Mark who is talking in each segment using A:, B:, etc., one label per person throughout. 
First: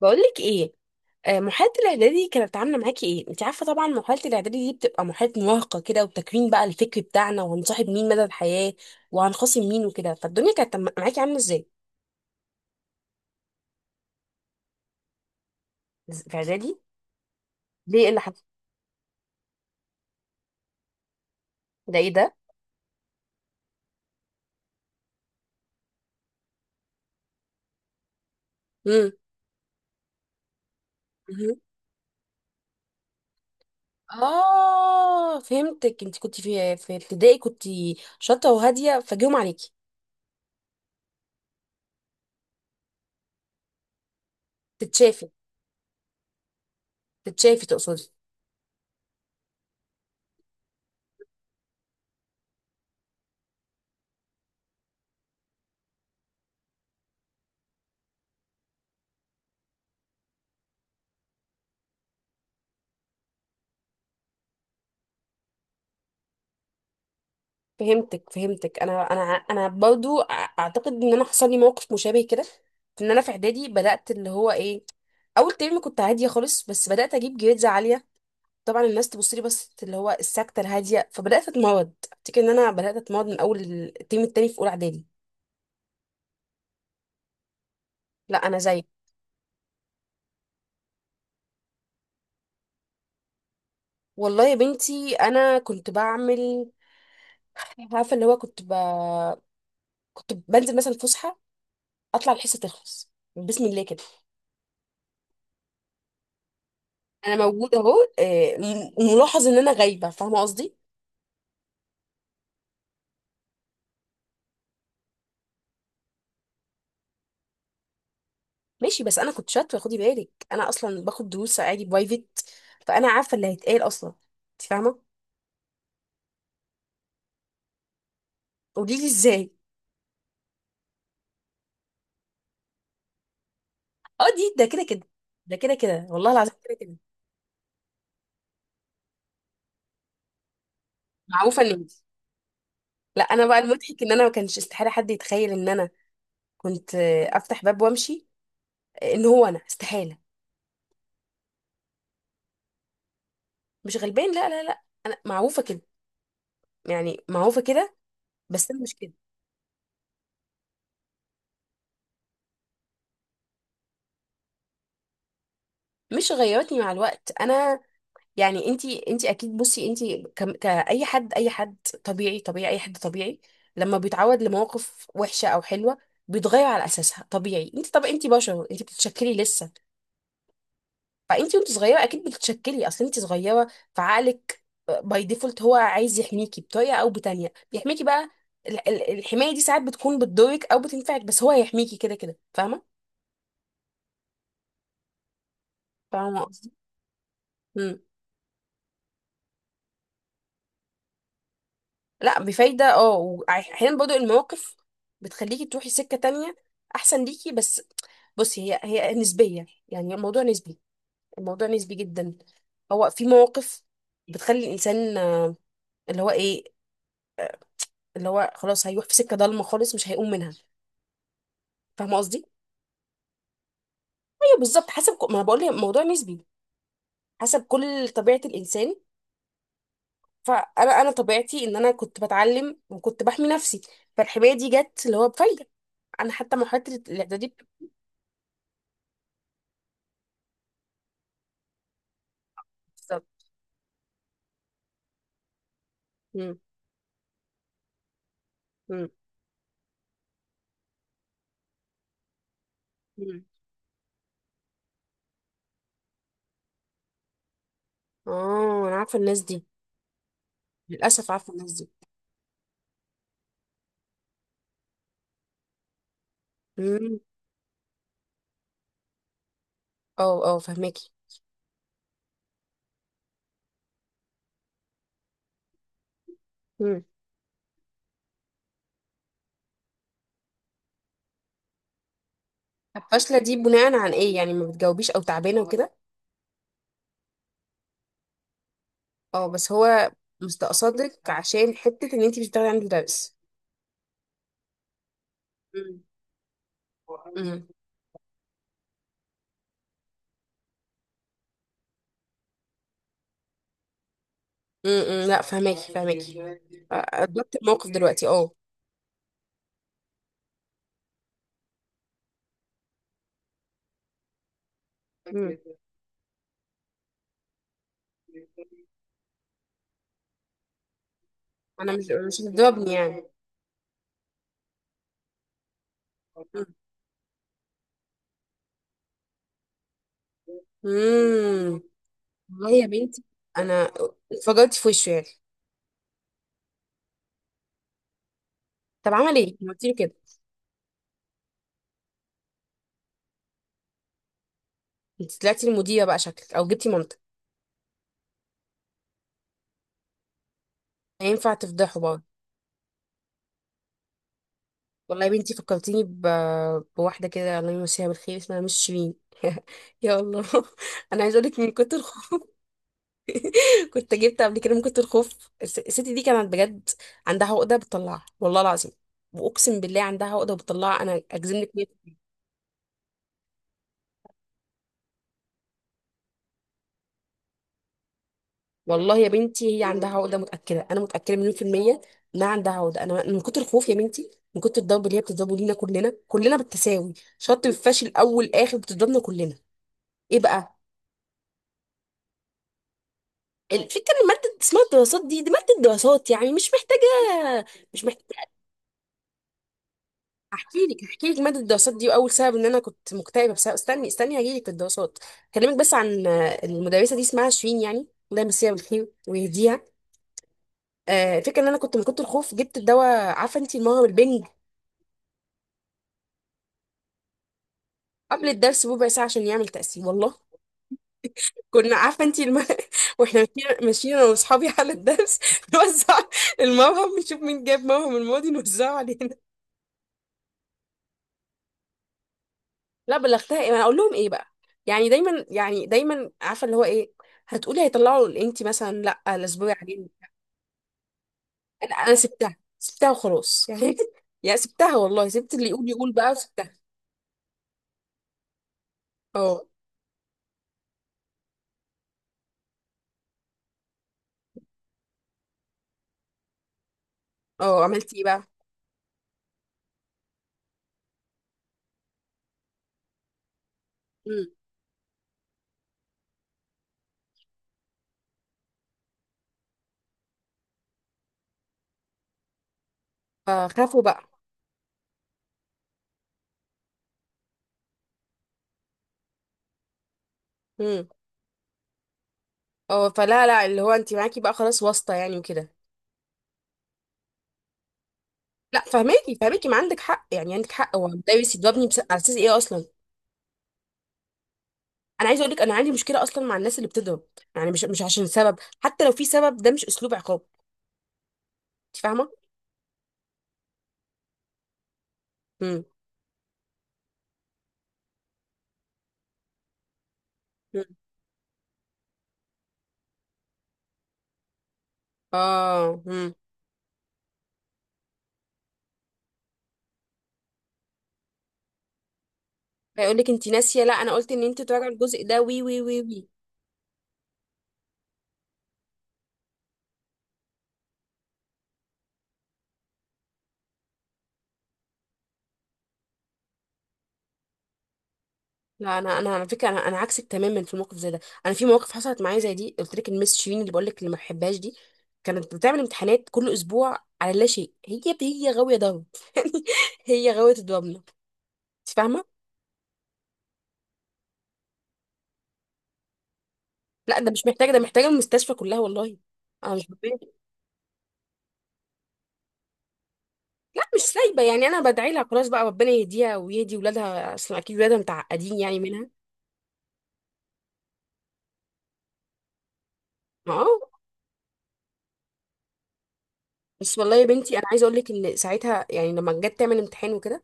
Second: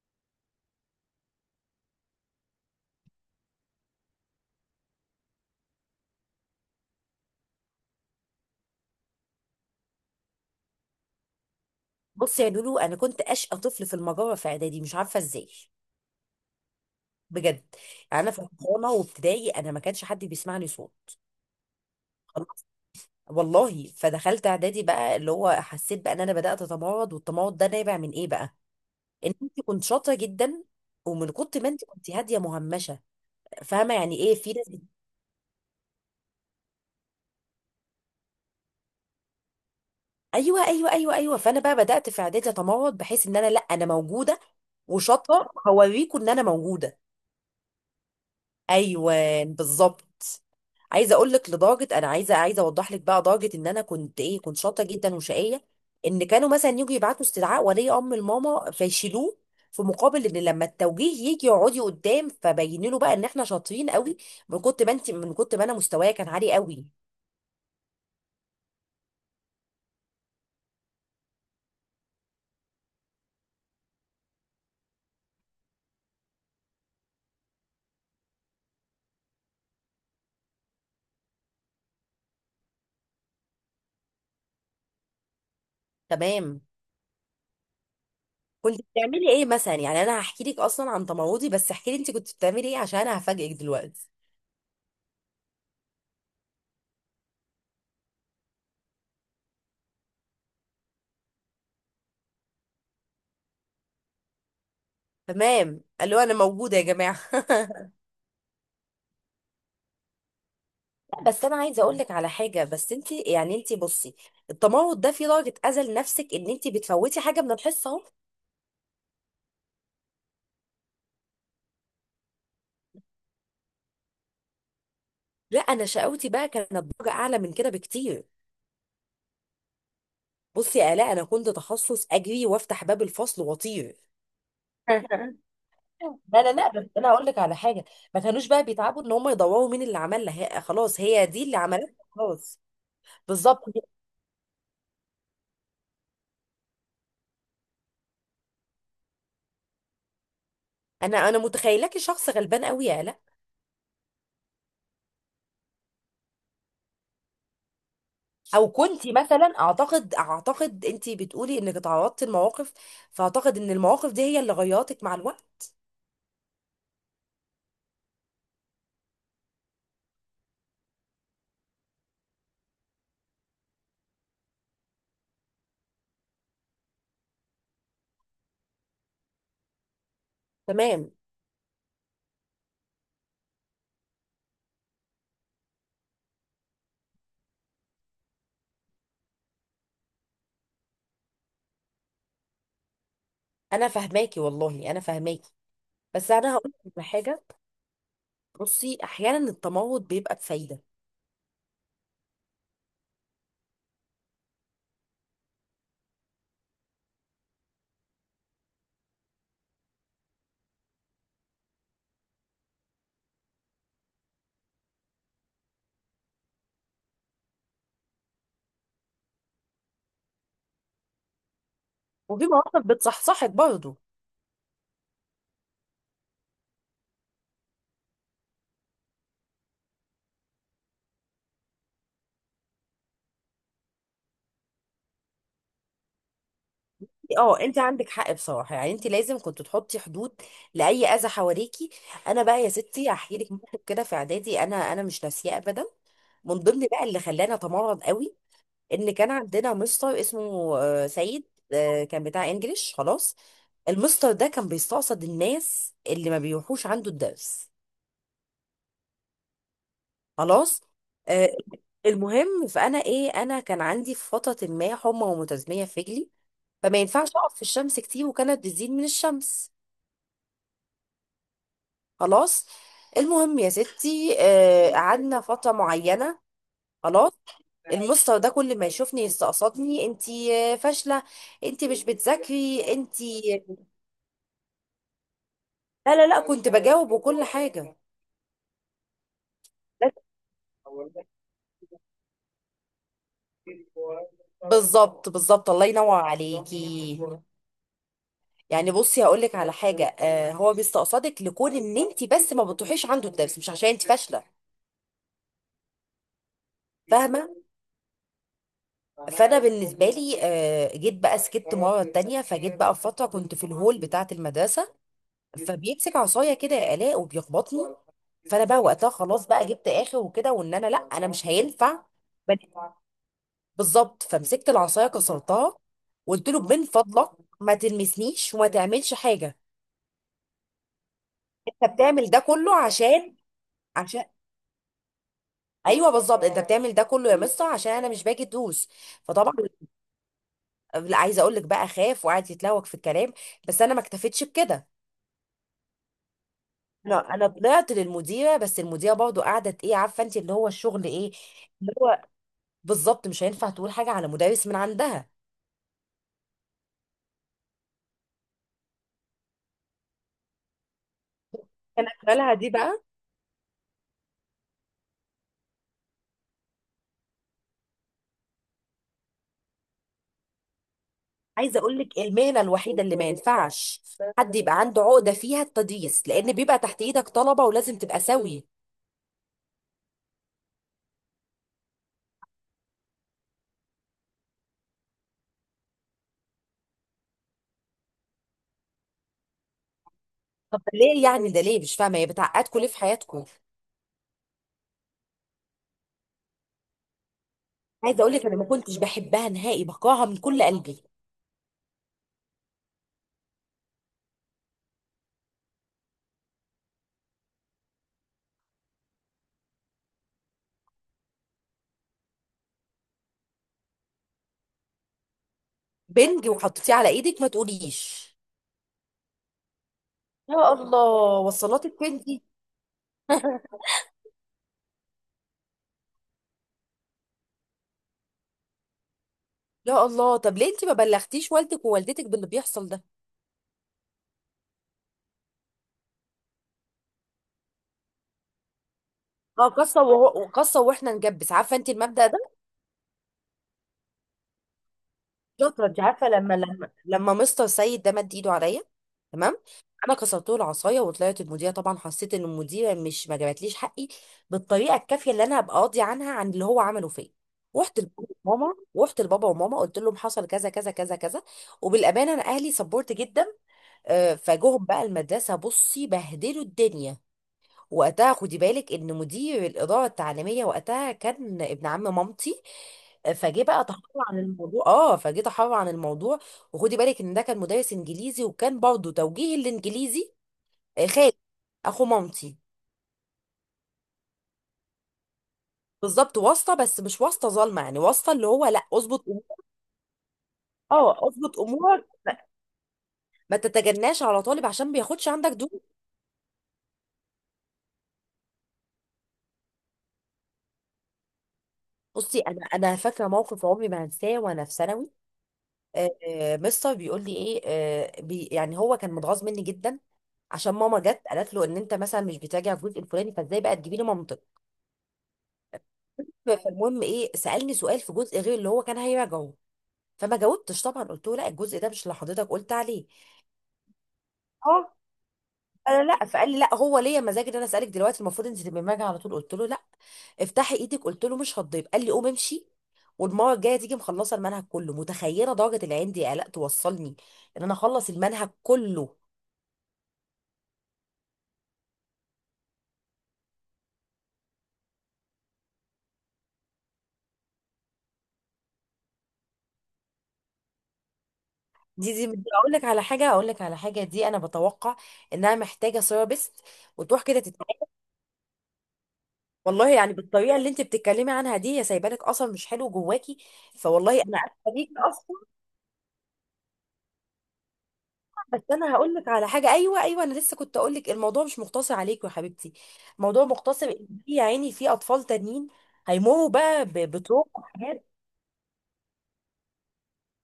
A: بقولك ايه؟ محاولة الاعدادي دي كانت عاملة معاكي ايه؟ انت عارفة طبعا محاولة الاعدادي دي بتبقى محاولة مراهقة كده، وتكوين بقى الفكر بتاعنا، وهنصاحب مين مدى الحياة، وهنخاصم مين وكده. فالدنيا كانت معاكي عاملة ازاي؟
B: بص يا لولو، انا كنت اشقى طفل في المجره في اعدادي، مش عارفه ازاي،
A: في اعدادي.
B: بجد.
A: ليه؟ ايه اللي
B: يعني انا في
A: حصل؟
B: الحضانه وابتدائي انا ما كانش حد بيسمعني صوت.
A: ده ايه ده؟
B: خلاص، والله. فدخلت اعدادي بقى اللي هو حسيت بقى ان انا بدات اتمرد، والتمرد ده نابع من ايه بقى؟
A: امم
B: ان انت كنت شاطره جدا، ومن كنت
A: مهم.
B: ما انت كنت هاديه مهمشه. فاهمه يعني ايه؟ في ناس
A: اه، فهمتك. انت كنت في ابتدائي كنت شاطرة وهادية، فجيهم عليكي
B: ايوه ايوه ايوه ايوه، فانا بقى بدات في اعدادي اتمرد بحيث ان انا، لا انا موجوده
A: تتشافي.
B: وشاطره، هوريكم ان انا موجوده.
A: تتشافي تقصدي؟
B: ايوه، بالظبط. عايزه اقول لك لدرجه انا عايزه اوضح لك بقى درجه ان انا كنت ايه، كنت شاطره جدا وشقيه. ان كانوا مثلا يجوا يبعتوا استدعاء ولي امر الماما فيشيلوه، في مقابل ان لما التوجيه يجي يقعدي قدام فبين له بقى ان احنا شاطرين قوي. من كنت ما انت، من كنت ما انا مستوايا كان عالي قوي.
A: فهمتك فهمتك. انا برضو اعتقد ان انا حصل لي موقف مشابه كده، في ان انا في اعدادي بدات اللي هو ايه، اول ترم كنت عاديه خالص، بس بدات اجيب جريدز عاليه. طبعا الناس تبص لي، بس اللي هو الساكته الهاديه، فبدات اتمرض، افتكر ان انا بدات اتمرض من اول الترم التاني في اولى اعدادي.
B: تمام.
A: لا انا
B: كنت
A: زيك.
B: بتعملي ايه مثلا؟ يعني انا هحكي لك اصلا عن تمردي، بس احكي لي انت كنت بتعملي ايه عشان انا هفاجئك دلوقتي.
A: والله يا بنتي انا كنت بعمل، عارفه اللي هو كنت ب... كنت بنزل مثلا فسحه، اطلع الحصه تخلص بسم الله كده.
B: تمام، قالوا انا موجوده يا جماعه
A: انا موجوده اهو. ملاحظ ان انا غايبه، فاهمه قصدي؟
B: بس انا عايزه اقول لك على حاجه، بس انت يعني انت بصي، التمرد ده في درجه اذى لنفسك ان انت بتفوتي حاجه من الحصه اهو.
A: ماشي، بس انا كنت شاطره، خدي بالك انا اصلا باخد دروس عادي برايفت، فانا عارفه اللي هيتقال اصلا، انت فاهمه.
B: لا، انا شقاوتي بقى كانت درجه اعلى من كده بكتير.
A: قولي لي ازاي.
B: بصي يا الاء، انا كنت تخصص اجري وافتح باب الفصل واطير
A: اه دي ده كده كده. ده كده كده، والله
B: لا لا
A: العظيم
B: لا
A: كده
B: بس
A: كده.
B: انا هقول لك على حاجه. ما كانوش بقى بيتعبوا ان هم يدوروا مين اللي عملها، هي خلاص هي دي اللي
A: معروفه ان...
B: عملتها، خلاص.
A: لا انا بقى
B: بالظبط.
A: المضحك ان انا ما كانش استحاله حد يتخيل ان انا كنت، افتح باب وامشي. ان هو انا استحاله.
B: انا متخيلاكي شخص غلبان قوي يا الاء.
A: مش غلبان، لا لا لا، انا معروفه كده، يعني معروفه كده،
B: او
A: بس انا مش
B: كنتي
A: كده.
B: مثلا، اعتقد انتي بتقولي انك تعرضتي لمواقف، فاعتقد ان المواقف دي هي اللي غيرتك مع الوقت.
A: مش غيرتني مع الوقت انا. يعني انتي اكيد، بصي انتي كأي حد، اي حد طبيعي، طبيعي اي حد طبيعي، لما بيتعود لمواقف وحشة او حلوة بيتغير على اساسها. طبيعي، انتي طب انتي بشر، انتي بتتشكلي لسه.
B: تمام.
A: فانتي وانت صغيرة اكيد بتتشكلي، اصل انتي صغيرة، فعقلك باي ديفولت هو عايز يحميكي بطريقة او بتانية، بيحميكي بقى. الحماية دي ساعات بتكون بتضرك او بتنفعك، بس هو هيحميكي كده كده، فاهمة؟
B: انا فاهماكي والله، انا فاهماكي. بس
A: فاهمة
B: انا
A: قصدي؟
B: هقول لك على حاجه. بصي، احيانا التمرد بيبقى بفايده.
A: لا بفايدة، اه. واحيانا برضو المواقف بتخليكي تروحي سكة تانية احسن ليكي. بس بصي، هي هي نسبية، يعني الموضوع نسبي، الموضوع نسبي جدا. هو في مواقف بتخلي الانسان اللي هو ايه، اللي هو خلاص هيروح في سكة ضلمة خالص مش هيقوم منها، فاهمة قصدي؟
B: وفي مواقف بتصحصحك برضه.
A: ايوه بالظبط، حسب ما انا بقول لك الموضوع نسبي، حسب كل طبيعة الانسان. فانا انا طبيعتي ان انا كنت بتعلم وكنت بحمي نفسي، فالحماية دي جت اللي هو بفايدة، انا حتى مرحلة الاعدادي.
B: اه، انت عندك حق بصراحه، يعني انت لازم كنت تحطي حدود لاي اذى حواليكي. انا بقى يا ستي
A: بالظبط.
B: هحكي لك موقف كده في اعدادي، انا مش ناسياه ابدا. من ضمن بقى اللي خلاني اتمرد قوي،
A: مم.
B: ان كان عندنا مستر اسمه سيد. كان بتاع انجليش، خلاص.
A: مم.
B: المستر ده كان بيستقصد الناس اللي ما بيروحوش عنده الدرس،
A: اه انا عارفه الناس دي،
B: خلاص.
A: للاسف
B: آه،
A: عارفه الناس دي.
B: المهم، فانا ايه، انا كان عندي في فتره ما حمى ومتزميه في رجلي. فما
A: مم.
B: ينفعش اقف في الشمس كتير، وكانت بتزيد من الشمس.
A: اه اه، فهماكي.
B: خلاص. المهم يا ستي، قعدنا فتره معينه،
A: مم.
B: خلاص. المستر ده كل ما يشوفني يستقصدني، انتي فاشله، انتي مش بتذاكري
A: طب فاشله
B: انتي.
A: دي بناء عن ايه؟ يعني ما بتجاوبيش او تعبانه وكده؟
B: لا لا لا، كنت بجاوب وكل حاجة،
A: اه بس هو
B: بس.
A: مستقصدك عشان حته ان انت مش بتاخدي عند مدرس.
B: بالظبط، بالظبط، الله
A: مم.
B: ينور عليكي.
A: مم.
B: يعني بصي هقول لك على حاجة، آه، هو بيستقصدك لكون ان انت بس ما بتروحيش عنده الدرس، مش عشان انت فاشلة.
A: مم. لا فهماكي فهماكي،
B: فاهمة.
A: ادركت الموقف دلوقتي، اه.
B: فانا بالنسبة لي، آه، جيت بقى سكت مرة تانية، فجيت بقى في فترة كنت في الهول بتاعة المدرسة.
A: مم.
B: فبيمسك عصاية كده يا آلاء وبيخبطني. فانا بقى وقتها خلاص بقى جبت اخر وكده، وان انا لا انا مش
A: انا
B: هينفع.
A: مش، مش هتضربني يعني.
B: بالظبط. فمسكت العصايه كسرتها. وقلت له من فضلك ما تلمسنيش وما تعملش حاجه.
A: امم.
B: انت بتعمل ده
A: والله
B: كله
A: يا بنتي
B: عشان،
A: انا...
B: عشان.
A: اتفجرت في وشه يعني.
B: ايوه، بالظبط، انت بتعمل ده كله يا مستر عشان انا مش باجي ادوس.
A: طب عمل
B: فطبعا،
A: ايه؟ قلت له كده؟
B: لا، عايزه اقول لك بقى، خاف وقعد يتلوك في الكلام. بس انا ما اكتفيتش بكده.
A: انت طلعتي المديره بقى شكلك، او جبتي مامتك؟
B: انا طلعت للمديره، بس المديره برضو قعدت ايه عارفه انت اللي هو الشغل ايه،
A: ينفع
B: اللي
A: تفضحه برضه؟
B: هو، بالظبط مش هينفع تقول حاجه على مدرس من
A: والله
B: عندها.
A: يا بنتي فكرتيني ب... بواحدة كده الله يمسيها بالخير، اسمها مش شيرين. يا الله. انا عايزه اقول لك من كتر
B: كان
A: الخوف.
B: اخرها دي بقى.
A: كنت جبت قبل كده من كتر الخوف. الست دي كانت بجد عندها عقده بتطلعها، والله العظيم واقسم بالله عندها عقده بتطلعها، انا اجزم لك
B: عايزه اقول
A: مية...
B: لك، المهنه الوحيده اللي ما ينفعش حد يبقى عنده عقده فيها التدريس، لان بيبقى تحت ايدك طلبه ولازم تبقى سوي.
A: والله يا بنتي هي عندها عقده، متاكده، انا متاكده مليون في الميه انها عندها عقده. انا من كتر الخوف يا بنتي، من كتر الضرب اللي هي بتضربه لينا كلنا، كلنا بالتساوي، شرط الفاشل اول اخر بتضربنا كلنا. ايه بقى؟
B: طب ده ليه يعني، ده ليه مش فاهمه، هي بتعقدكم ليه في حياتكم؟
A: الفكره ان ماده اسمها الدراسات دي، دي ماده دراسات يعني، مش محتاجه، مش
B: عايزه اقول لك
A: محتاجه.
B: انا ما كنتش بحبها نهائي، بكرهها من كل
A: احكي
B: قلبي.
A: لك احكي لك ماده الدراسات دي، واول سبب ان انا كنت مكتئبه بسبب، استني استني هجي لك في الدراسات. اكلمك بس عن المدرسه دي اسمها شيرين يعني، الله يمسيها بالخير ويهديها. الفكره ان انا كنت من كنت الخوف جبت الدواء، عارفه انت المهر البنج،
B: بنج وحطيتيه على ايدك، ما تقوليش.
A: قبل الدرس بربع ساعه عشان يعمل تاثير، والله.
B: يا الله،
A: كنا
B: وصلاتك فين
A: عارفه انت
B: دي.
A: الم... واحنا ماشيين ماشيين انا واصحابي على الدرس نوزع الموهم، نشوف مين جاب موهم الماضي نوزعه علينا.
B: يا الله، طب ليه انت ما بلغتيش والدك ووالدتك باللي بيحصل ده؟
A: لا بلغتها ايه؟ ما انا اقول لهم ايه بقى؟ يعني دايما، يعني دايما، عارفه اللي هو ايه، هتقولي هيطلعوا انت مثلا لا
B: اه،
A: الاسبوع
B: قصه
A: عليه.
B: وهو قصه واحنا نجبس، عارفه انت
A: انا
B: المبدأ ده.
A: سبتها، سبتها وخلاص يعني. يا سبتها والله، سبت اللي
B: شاطره.
A: يقول
B: انت
A: يقول
B: عارفه،
A: بقى،
B: لما
A: وسبتها.
B: لما لما مستر سيد ده مد ايده عليا، تمام،
A: اه.
B: انا كسرت له العصايه وطلعت المذيعه. طبعا حسيت ان المذيعه مش ما جابتليش حقي بالطريقه الكافيه اللي انا هبقى قاضي عنها عن اللي هو عمله فيا.
A: اه
B: رحت
A: عملت ايه
B: لبابا
A: بقى؟
B: وماما، رحت لبابا وماما قلت لهم حصل كذا كذا كذا كذا. وبالامانه انا اهلي سبورت جدا.
A: امم.
B: فجوهم بقى المدرسه، بصي، بهدلوا الدنيا. وقتها خدي بالك ان مدير الاداره التعليميه وقتها كان ابن عم مامتي. فجه بقى
A: فخافوا
B: تحرر
A: بقى.
B: عن الموضوع، اه، فجه تحرر عن الموضوع. وخدي بالك ان ده كان مدرس انجليزي وكان برضه توجيه الانجليزي.
A: امم.
B: خالد، اخو مامتي.
A: اه فلا لا، اللي هو انت معاكي بقى خلاص واسطه يعني وكده.
B: بالظبط، واسطه، بس مش واسطه ظالمه، يعني واسطه اللي هو
A: لا
B: لا اظبط
A: فهماكي
B: امورك.
A: فهماكي، ما عندك حق يعني، عندك حق، هو
B: اه،
A: ده
B: اظبط
A: بيسيبني بس
B: امورك،
A: على اساس ايه اصلا؟
B: ما تتجناش على طالب عشان
A: انا
B: بياخدش
A: عايزه
B: عندك
A: اقول لك،
B: دور.
A: انا عندي مشكله اصلا مع الناس اللي بتضرب، يعني مش، مش عشان سبب، حتى لو في سبب، ده مش اسلوب عقاب، انت فاهمه.
B: بصي، انا فاكره موقف عمري ما هنساه وانا في ثانوي.
A: مم.
B: مستر بيقول لي ايه، بي، يعني هو كان متغاظ مني جدا عشان
A: مم.
B: ماما جت قالت له ان انت مثلا مش بتراجع الجزء الفلاني، فازاي بقى تجيبي لي منطق.
A: اه مم.
B: فالمهم ايه، سالني سؤال في جزء غير اللي هو كان هيراجعه. فما جاوبتش طبعا، قلت له لا الجزء ده مش اللي حضرتك قلت عليه.
A: هيقول لك انت ناسيه، لا انا قلت ان انت تراجع
B: اه.
A: الجزء ده وي وي وي
B: قال لا،
A: وي.
B: فقال لي لا، هو ليا مزاج ان انا اسالك دلوقتي، المفروض انت تبقي راجعه على طول. قلت له لا. افتحي ايدك، قلت له مش هتضيب. قال لي قوم امشي، والمره الجايه تيجي مخلصه المنهج كله. متخيله درجه العين دي قلق توصلني ان انا اخلص المنهج
A: لا
B: كله.
A: انا على فكره، انا عكسك تماما في الموقف زي ده. انا في مواقف حصلت معايا زي دي، قلت لك المس شيرين اللي بقول لك اللي ما بحبهاش دي، كانت بتعمل امتحانات كل اسبوع على لا شيء، هي هي غاويه ضرب. هي غاويه الضربنه، انت
B: دي
A: فاهمه.
B: دي بدي اقول لك على حاجه، اقول لك على حاجه، دي انا بتوقع انها محتاجه ثيرابيست
A: لا
B: وتروح
A: ده
B: كده
A: مش محتاجه، ده
B: تتعالج.
A: محتاجه المستشفى كلها والله. انا مش
B: والله يعني
A: ببين.
B: بالطريقه اللي انت بتتكلمي عنها دي، يا سايبه لك اثر مش حلو جواكي.
A: لا مش
B: فوالله انا
A: سايبه يعني،
B: عارفه
A: انا
B: بيك
A: بدعي لها
B: اصلا.
A: خلاص بقى، ربنا يهديها ويهدي ولادها، اصلا اكيد ولادها متعقدين
B: بس
A: يعني
B: انا
A: منها.
B: هقول لك على حاجه، ايوه ايوه، انا لسه كنت اقول لك الموضوع مش مقتصر عليك يا حبيبتي، الموضوع مقتصر
A: اه.
B: ان في، يا عيني، في اطفال تانيين هيمروا بقى
A: بس والله يا
B: بتروح
A: بنتي انا عايزه اقول
B: وحاجات.
A: لك ان ساعتها، يعني لما جت تعمل امتحان وكده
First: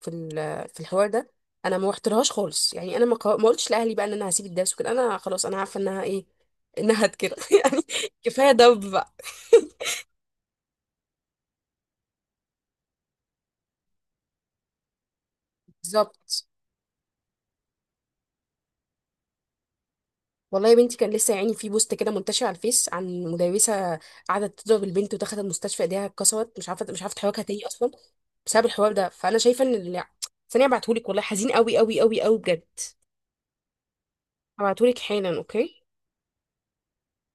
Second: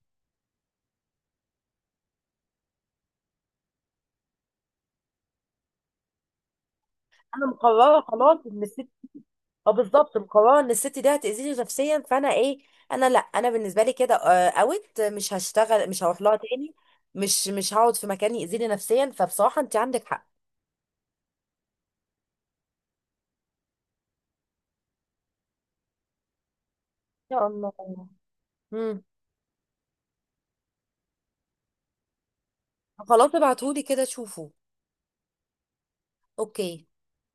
A: في في الحوار ده، انا ما رحتلهاش خالص يعني، انا ما قلتش لاهلي بقى ان انا هسيب الدرس وكده، انا خلاص انا عارفه انها ايه، انها كده
B: انا
A: يعني.
B: مقرره خلاص
A: كفايه
B: ان،
A: دب بقى.
B: اه بالظبط، مقرره ان الست دي هتاذيني نفسيا. فانا ايه، انا لا انا بالنسبه لي كده اوت، مش هشتغل، مش هروح لها
A: بالظبط.
B: تاني. مش مش هقعد في مكان ياذيني نفسيا، فبصراحه انت عندك حق.
A: والله يا بنتي كان لسه يعني في بوست كده منتشر على الفيس عن مدرسه قعدت تضرب البنت ودخلت المستشفى، ايديها اتكسرت، مش عارفه، مش عارفه تحركها
B: يا
A: تاني
B: الله.
A: اصلا، بسبب الحوار
B: امم.
A: ده. فانا شايفه ان ثانيه ابعتهولك، والله حزين قوي قوي قوي قوي بجد.
B: خلاص، ابعتهولي كده شوفوا.
A: هبعتهولك حالا، اوكي.
B: اوكي.